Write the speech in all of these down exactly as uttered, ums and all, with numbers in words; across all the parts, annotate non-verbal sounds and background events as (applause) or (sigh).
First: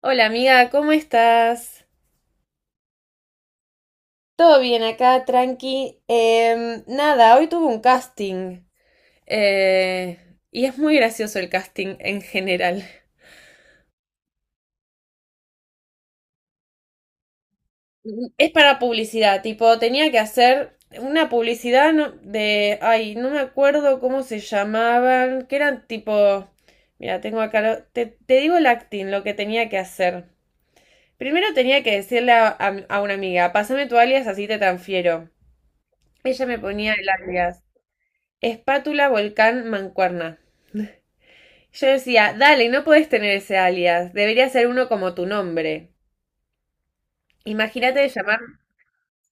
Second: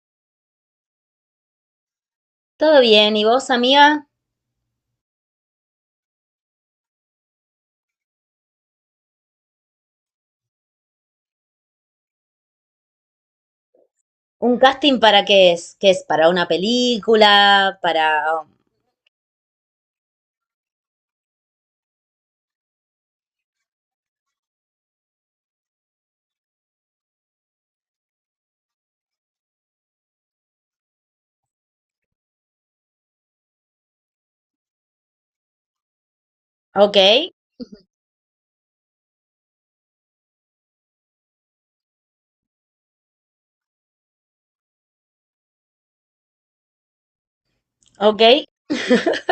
Hola amiga, ¿cómo estás? Todo bien, ¿y vos, amiga? Todo bien acá, tranqui. Em, nada, hoy tuve un casting. Eh, y es muy gracioso el casting en general. ¿Un casting para qué es? ¿Qué es? ¿Para una película? ¿Para...? Es para publicidad, tipo, tenía que hacer una publicidad no- de, ay, no me acuerdo cómo se llamaban, que eran tipo, mira, tengo acá, lo- te, te digo el acting, lo que tenía que hacer. Primero tenía que decirle a, a- a una amiga, pásame tu alias, así te transfiero. Ella me ponía Ok, el alias. Espátula Volcán Mancuerna. Yo decía, dale, no podés tener ese alias, debería ser uno como tu nombre. Imagínate de ok. llamar...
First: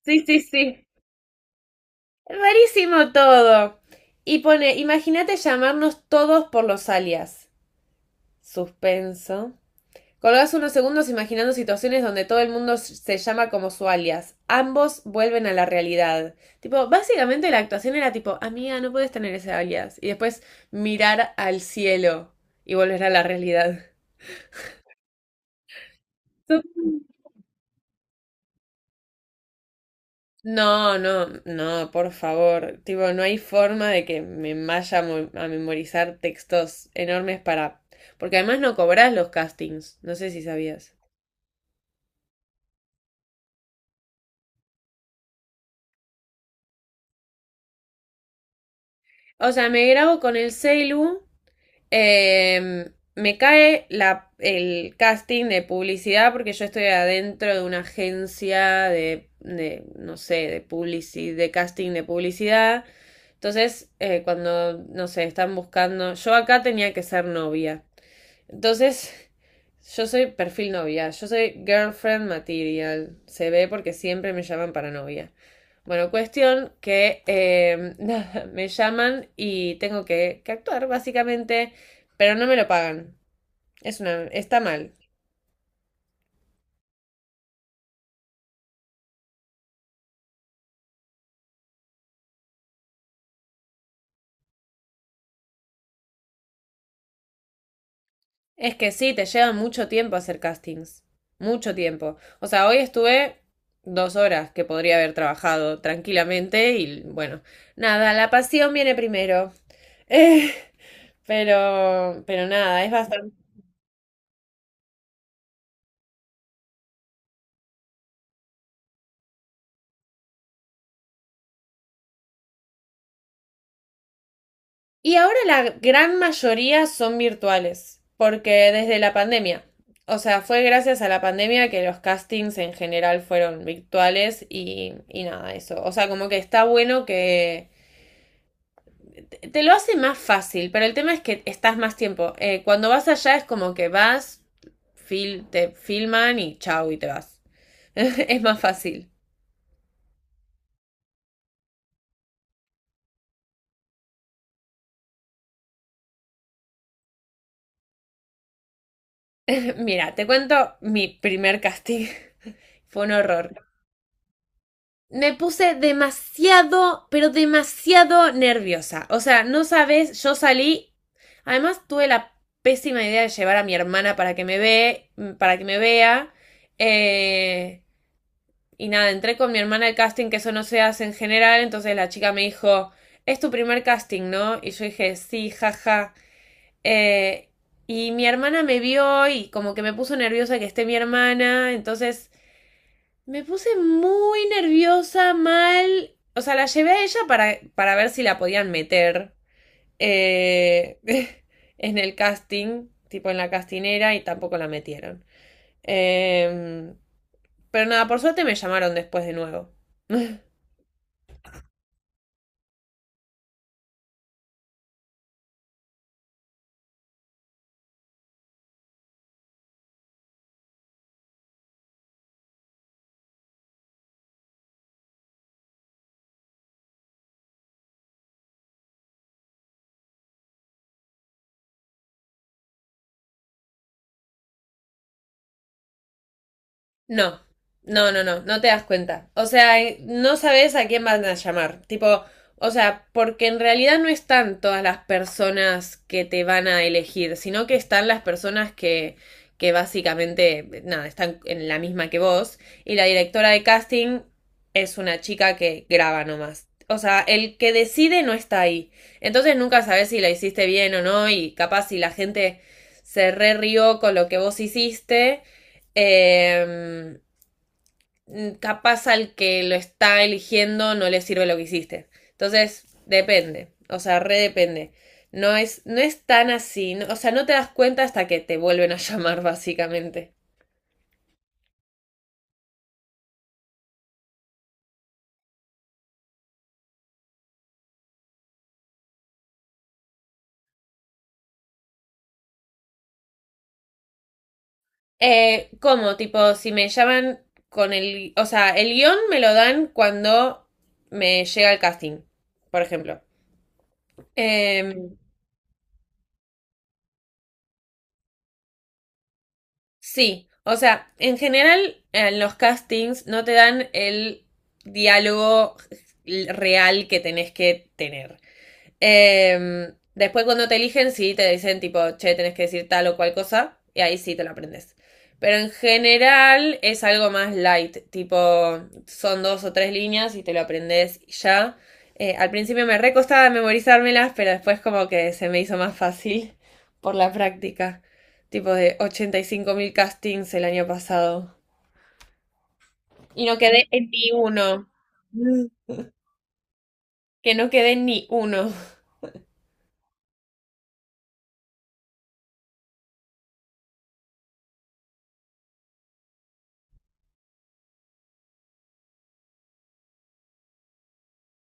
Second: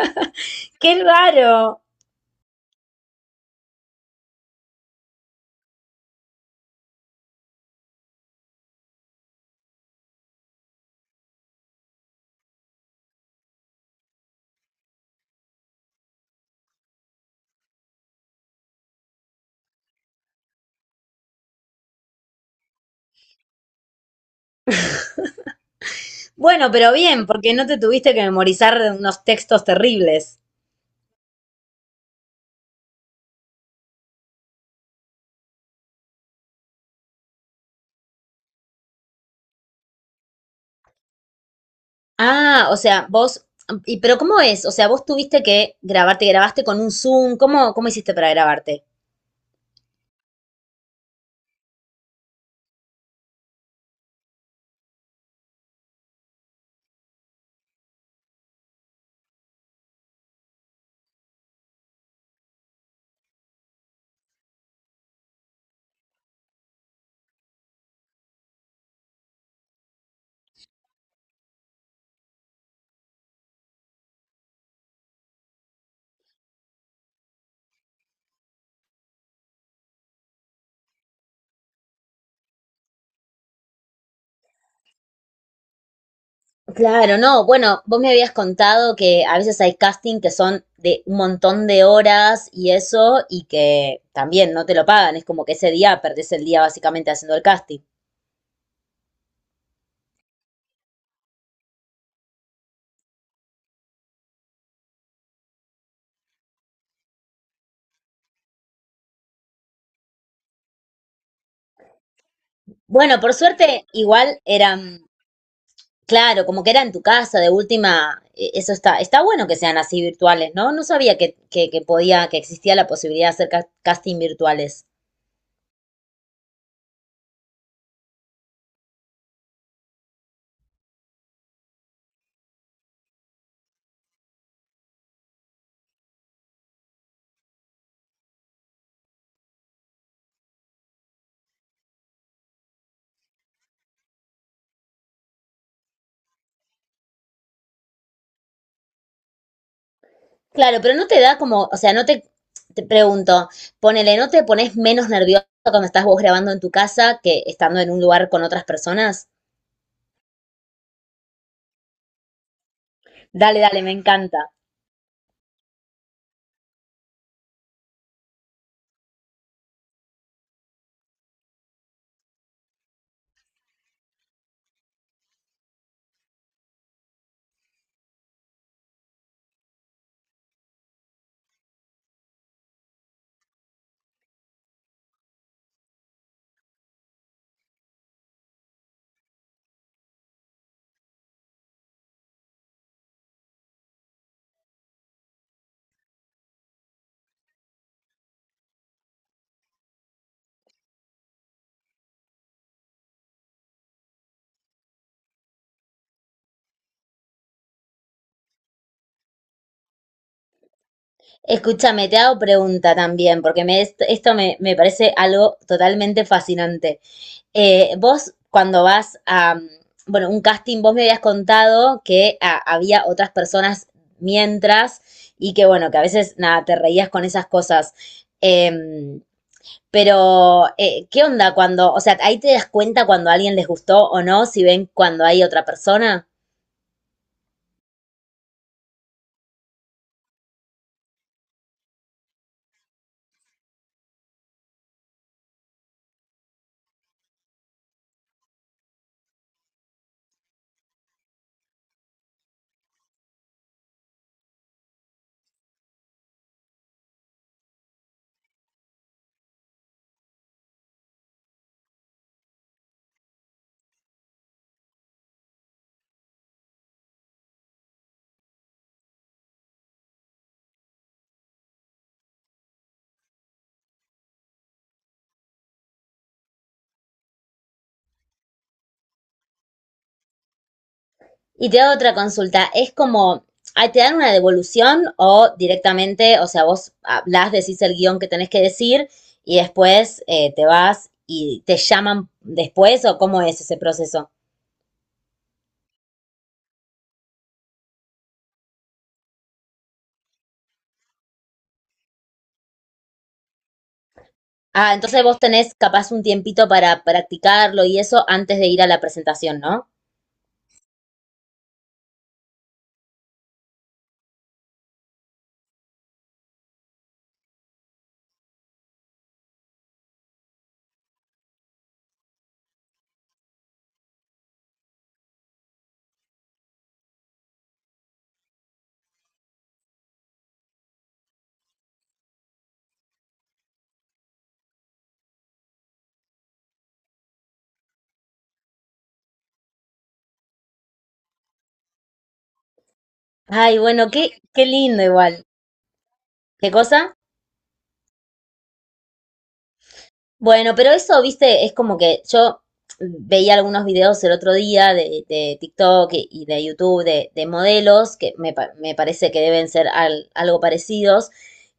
Sí, sí, sí. ¡Qué raro! Rarísimo todo. Y pone, imagínate llamarnos todos por los alias. Suspenso. Colgás unos segundos imaginando situaciones donde todo el mundo se llama como su alias. Ambos vuelven a la realidad. Tipo, básicamente la actuación era tipo, amiga, no puedes tener ese alias. Y después mirar al cielo y volver a la realidad. Tú- Bueno, pero bien, porque no te tuviste que memorizar unos textos terribles. No, no, no, por favor. Tipo, no hay forma de que me vaya a mo- a memorizar textos enormes para... Porque además no cobras los castings, no sé si sabías. Ah, o sea, vos... ¿Y pero cómo es? O sea, vos tuviste que grabarte, grabaste con un Zoom. ¿Cómo, cómo hiciste para grabarte? O sea, me grabo con el celu, em, me cae la, el casting de publicidad porque yo estoy adentro de una agencia de, de, no sé, de publici- de casting de publicidad. Entonces, eh, cuando, no sé, están buscando... Yo acá tenía que ser novia. Entonces, yo soy perfil novia, yo soy girlfriend material. Se ve porque siempre me llaman para novia. Bueno, cuestión que eh, (laughs) nada, me llaman y tengo que, que actuar, básicamente, pero no me lo pagan. Es una, está mal. Claro, no, bueno, vos me habías contado que a veces hay casting que son de un montón de horas y eso, y que también no te lo pagan, es como que ese día perdés el día básicamente haciendo el casting. Es que sí, te lleva mucho tiempo hacer castings. Mucho tiempo. O sea, hoy estuve dos horas que podría haber trabajado tranquilamente y bueno, nada, la pasión viene primero. Eh, pero, pero nada, es Bueno, bastante. por suerte, igual eran, claro, como que era en tu casa, de última, e- eso está, está bueno que sean así virtuales, ¿no? No sabía que, que, que podía, que existía la posibilidad de hacer ca- casting virtuales. Y ahora la gran mayoría son virtuales, porque desde la pandemia. O sea, fue gracias a la pandemia que los castings en general fueron virtuales y, y nada, eso. O sea, como que está bueno que te lo hace más fácil, pero el tema es que estás más tiempo. Eh, cuando vas allá es como que vas, fil te filman y chau y te vas. (laughs) Es más fácil. Claro, pero no te da como, o sea, no te, te pregunto, ponele, ¿no te pones menos nervioso cuando estás vos grabando en tu casa que estando en un lugar con otras personas? (laughs) Mira, te cuento mi primer casting. (laughs) Fue un Dale, horror. dale, me encanta. Me puse demasiado, pero demasiado nerviosa. O sea, no sabes, yo salí. Además, tuve la pésima idea de llevar a mi hermana para que me ve, para que me vea. Eh, Y nada, entré con mi hermana al casting, que eso no se hace en general, entonces la chica me dijo, es tu primer casting, ¿no? Y yo dije, sí, jaja. Eh, y mi hermana me vio y como que me puso nerviosa que esté mi hermana, entonces me puse muy nerviosa, mal. O sea, la llevé a ella para, para ver si la podían meter eh, (laughs) en el casting, tipo en la castinera, y tampoco la metieron. Eh, pero nada, por suerte me llamaron después de nuevo. Escúchame, te hago pregunta también, porque me, est- esto me, me parece algo totalmente fascinante. Eh, vos, cuando vas a, mm, bueno, un casting, vos me habías contado que ah, había otras personas mientras y que, bueno, que a veces, nada, te reías con esas cosas. Em, Pero, eh, ¿qué onda cuando, o sea, ahí te das cuenta cuando a alguien les gustó o no, si ven cuando hay otra persona? No, no, no, no, no te das cuenta. O sea, eh, no sabes a quién van a llamar. Tipo, o sea, porque en realidad no están todas las personas que te van a elegir, sino que están las personas que, que básicamente, nada, están en la misma que vos. Y la directora de casting es una chica que graba nomás. O sea, el que decide no está ahí. Entonces nunca sabes si la hiciste bien o no y capaz si la gente se re rió con lo que vos hiciste. Eh, mm, capaz al que lo está eligiendo no le sirve lo que hiciste. Entonces, depende, o sea, re depende. No es, no es tan así, no- o sea, no te das cuenta hasta que te vuelven a (laughs) llamar, básicamente. Y te da otra consulta, es como, ah, ¿te dan una devolución o directamente, o sea, vos hablas, decís el guión que tenés que decir y después eh, te vas y te llaman después o cómo es ese proceso? Eh, ¿cómo? Tipo, si me llaman con el, o sea, el guión me lo dan cuando me llega el casting, por ejemplo. Ah, Em, entonces vos tenés capaz un tiempito para practicarlo y eso antes de ir a la presentación, ¿no? Sí, o sea, en general en los castings no te dan el diálogo real que tenés que tener. Eh, después cuando te eligen, sí, te dicen tipo, che, tenés que decir tal o cual cosa, y ahí sí te lo aprendes. Pero en general es algo más light, tipo, son dos o tres líneas y te lo aprendes y ya. Eh, al principio me recostaba memorizármelas, pero después como que se me hizo más fácil (laughs) por la práctica. Tipo de ochenta y cinco mil castings el año pasado. Y no Ay, quedé en bueno, ni qué, qué uno. lindo igual. Mm. ¿Qué cosa? Que no quedé en ni uno. Bueno, pero eso, viste, es como que yo veía algunos videos el otro día de, de TikTok y y de YouTube de, de modelos, que me, pa- me parece que deben ser al- algo parecidos,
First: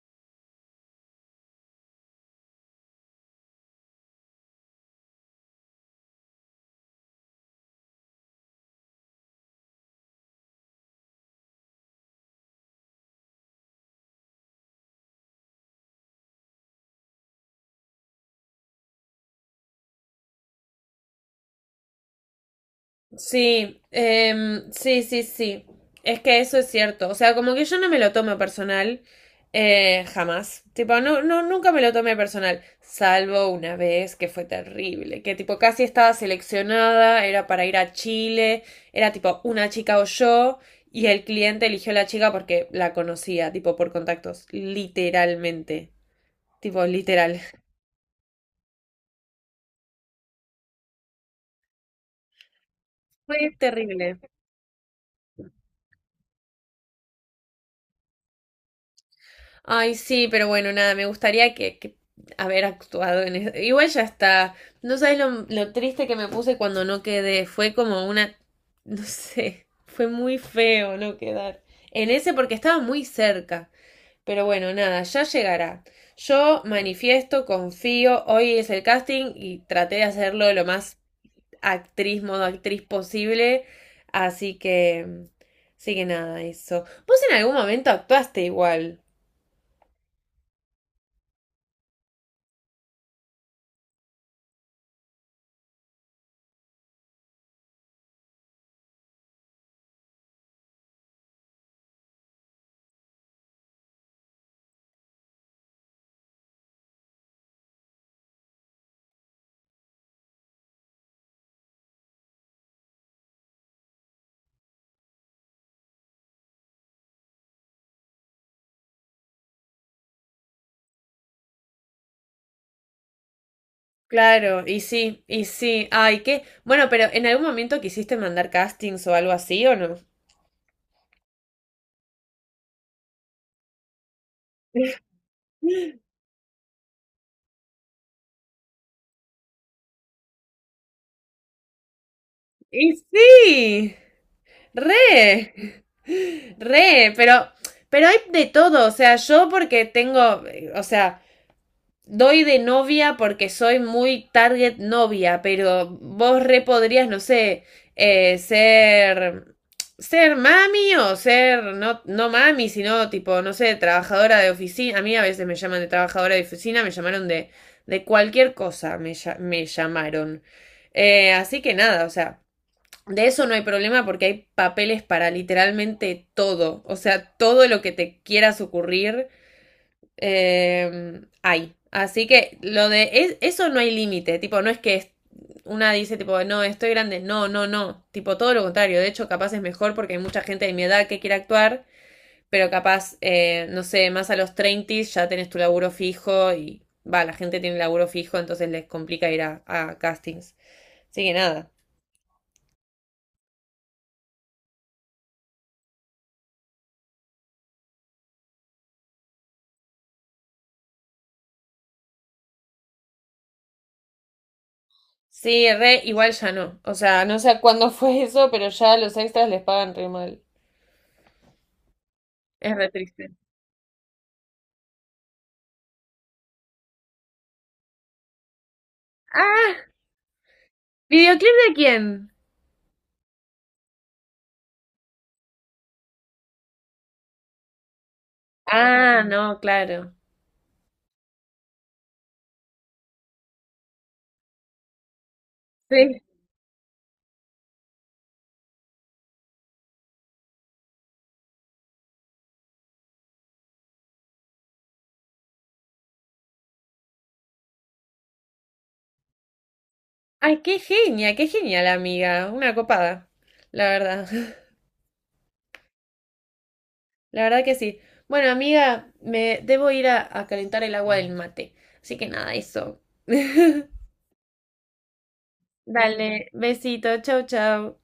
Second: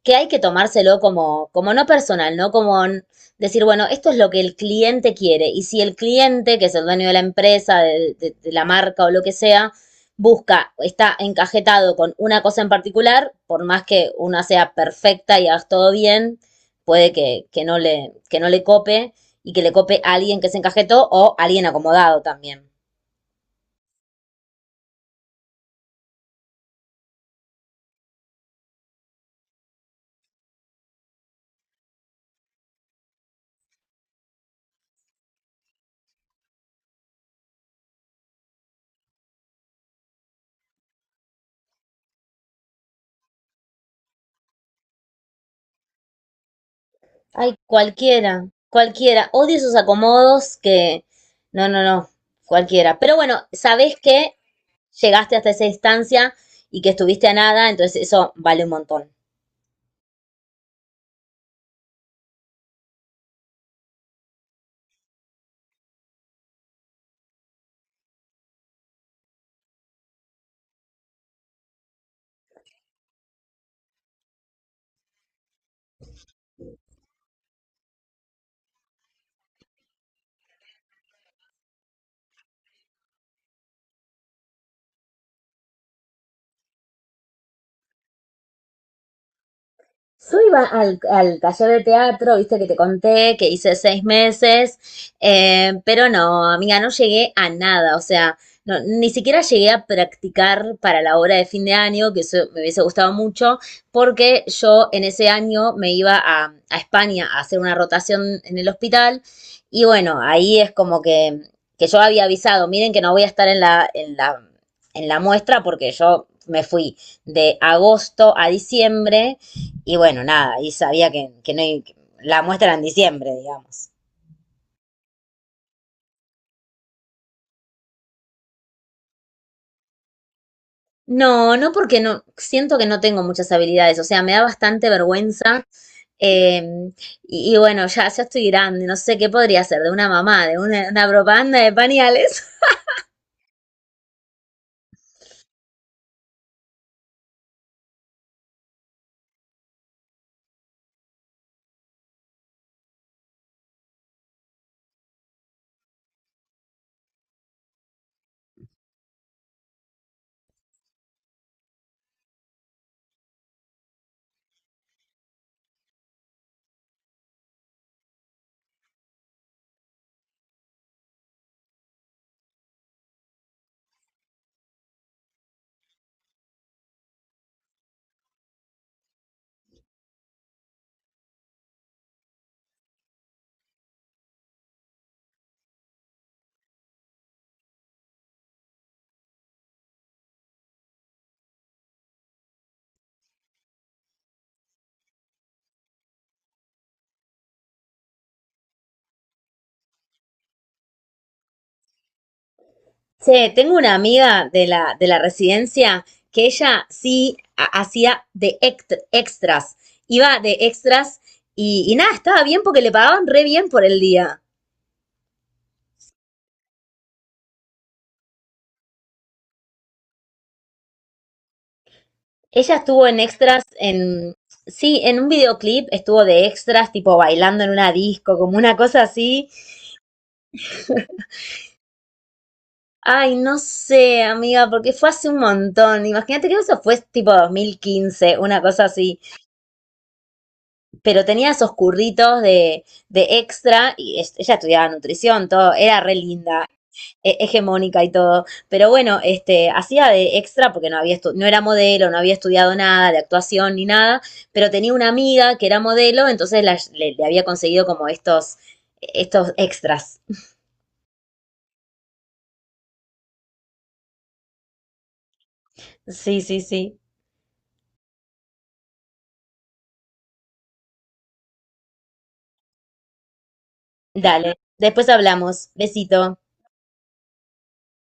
que hay que tomárselo como, como no personal, ¿no? Como n- decir, bueno, esto es lo que el cliente quiere. Y si el cliente, que es el dueño de la empresa, de, de- de la marca o lo que sea, busca, está encajetado con una cosa en particular, por más que una sea perfecta y hagas todo bien, puede que, que no le, que no le cope y que le cope a alguien que se encajetó o a alguien acomodado también. Sí, em, sí, sí, sí. Es que eso es cierto. O sea, como que yo no me lo tomo personal, eh, jamás. Tipo, no, no, nunca me lo tomé personal, salvo una vez que fue terrible, que tipo casi estaba seleccionada, era para ir a Chile, era tipo una chica o yo, y el cliente eligió a la chica porque la conocía, tipo por contactos, literalmente. Tipo, literal. Ay, (laughs) cualquiera, cualquiera. Odio esos acomodos que... No, no, no, cualquiera. Pero bueno, Fue sabés terrible. que llegaste hasta esa instancia y que estuviste a nada, entonces eso vale un montón. Ay, sí, pero bueno, nada, me gustaría que, que haber actuado en eso. Igual ya está. No sabes lo, lo triste que me puse cuando no quedé. Fue como una, no sé, fue muy feo no quedar. En ese porque estaba muy cerca. Pero bueno, nada, ya llegará. Yo manifiesto, confío, hoy es el casting y traté de hacerlo lo más actriz, modo actriz posible. Así que, sí que nada, eso. Vos en algún momento actuaste igual. Yo iba al, al taller de teatro, viste que te conté, que hice seis meses, eh, pero no, amiga, no llegué a nada, o sea, no, ni siquiera llegué a practicar para la obra de fin de año, que eso me hubiese gustado mucho, porque yo en ese año me iba a, a España a hacer una rotación en el hospital, y bueno, ahí es como que, que yo había avisado, miren que no voy a estar en la, en la, en la muestra porque yo me fui de agosto a diciembre y bueno, nada, y sabía que, que no hay- que la muestra era en diciembre, digamos. Claro, y sí, y sí. Ay, qué. Bueno, pero ¿en algún momento quisiste mandar castings o algo así o no? No, no porque no, siento que no tengo muchas habilidades, o sea, me da bastante vergüenza. eh, y, y bueno, ya, ya estoy grande, no sé qué podría ser de una mamá, de una, una propaganda de pañales. Y sí. Re, re, pero, pero hay de todo, o sea, yo porque tengo, eh, o sea, doy de novia porque soy muy target novia, pero vos re podrías, no sé, eh, ser ser mami o ser no, no mami, sino tipo, no sé, trabajadora de oficina. A mí a veces me llaman de trabajadora de oficina, me llamaron de, de cualquier cosa, me, me llamaron. Eh, así que nada, o sea, de eso no hay problema porque hay papeles para literalmente todo, o sea, todo lo que te quieras ocurrir eh, hay. Así que lo de es- eso no hay límite, tipo, no es que es- una dice tipo, no, estoy grande, no, no, no, tipo, todo lo contrario, de hecho capaz es mejor porque hay mucha gente de mi edad que quiere actuar, pero capaz, eh, no sé, más a los treinta ya tenés tu laburo fijo y va, la gente tiene laburo fijo, entonces les complica ir a, a castings. Así que nada. (laughs) Che, tengo una amiga de la, de la residencia que ella sí ha- hacía de ect- extras, iba de extras y, y nada, estaba bien porque le pagaban re bien por el día. Sí, re, igual ya no. O sea, no sé cuándo (laughs) fue eso, pero ya los extras les pagan re mal. Es Ella re estuvo en triste. extras en... Sí, en un videoclip estuvo de extras, tipo bailando en una disco, como una cosa así. ¡Ah! ¿Videoclip de quién? Ay, no sé, amiga, porque fue hace un montón. Imagínate que eso fue tipo dos mil quince una cosa así. Ah, no, claro. Pero tenía esos curritos de, de extra y es- ella estudiaba nutrición, todo. Era re Sí. linda. he- hegemónica y todo. Pero bueno, este, hacía de extra porque no había estu- no era modelo, no había estudiado nada de actuación ni nada, pero tenía una amiga que era modelo, entonces la- le, le había conseguido como estos, estos extras. Ay, qué genia, qué genial, amiga. Una copada, la verdad. (laughs) Sí, sí, sí. La verdad que sí. Bueno, amiga, me debo ir a, a calentar el agua del mate. Así que nada, eso. (laughs) Dale. Después hablamos. Besito. Dale, besito, chau, chau.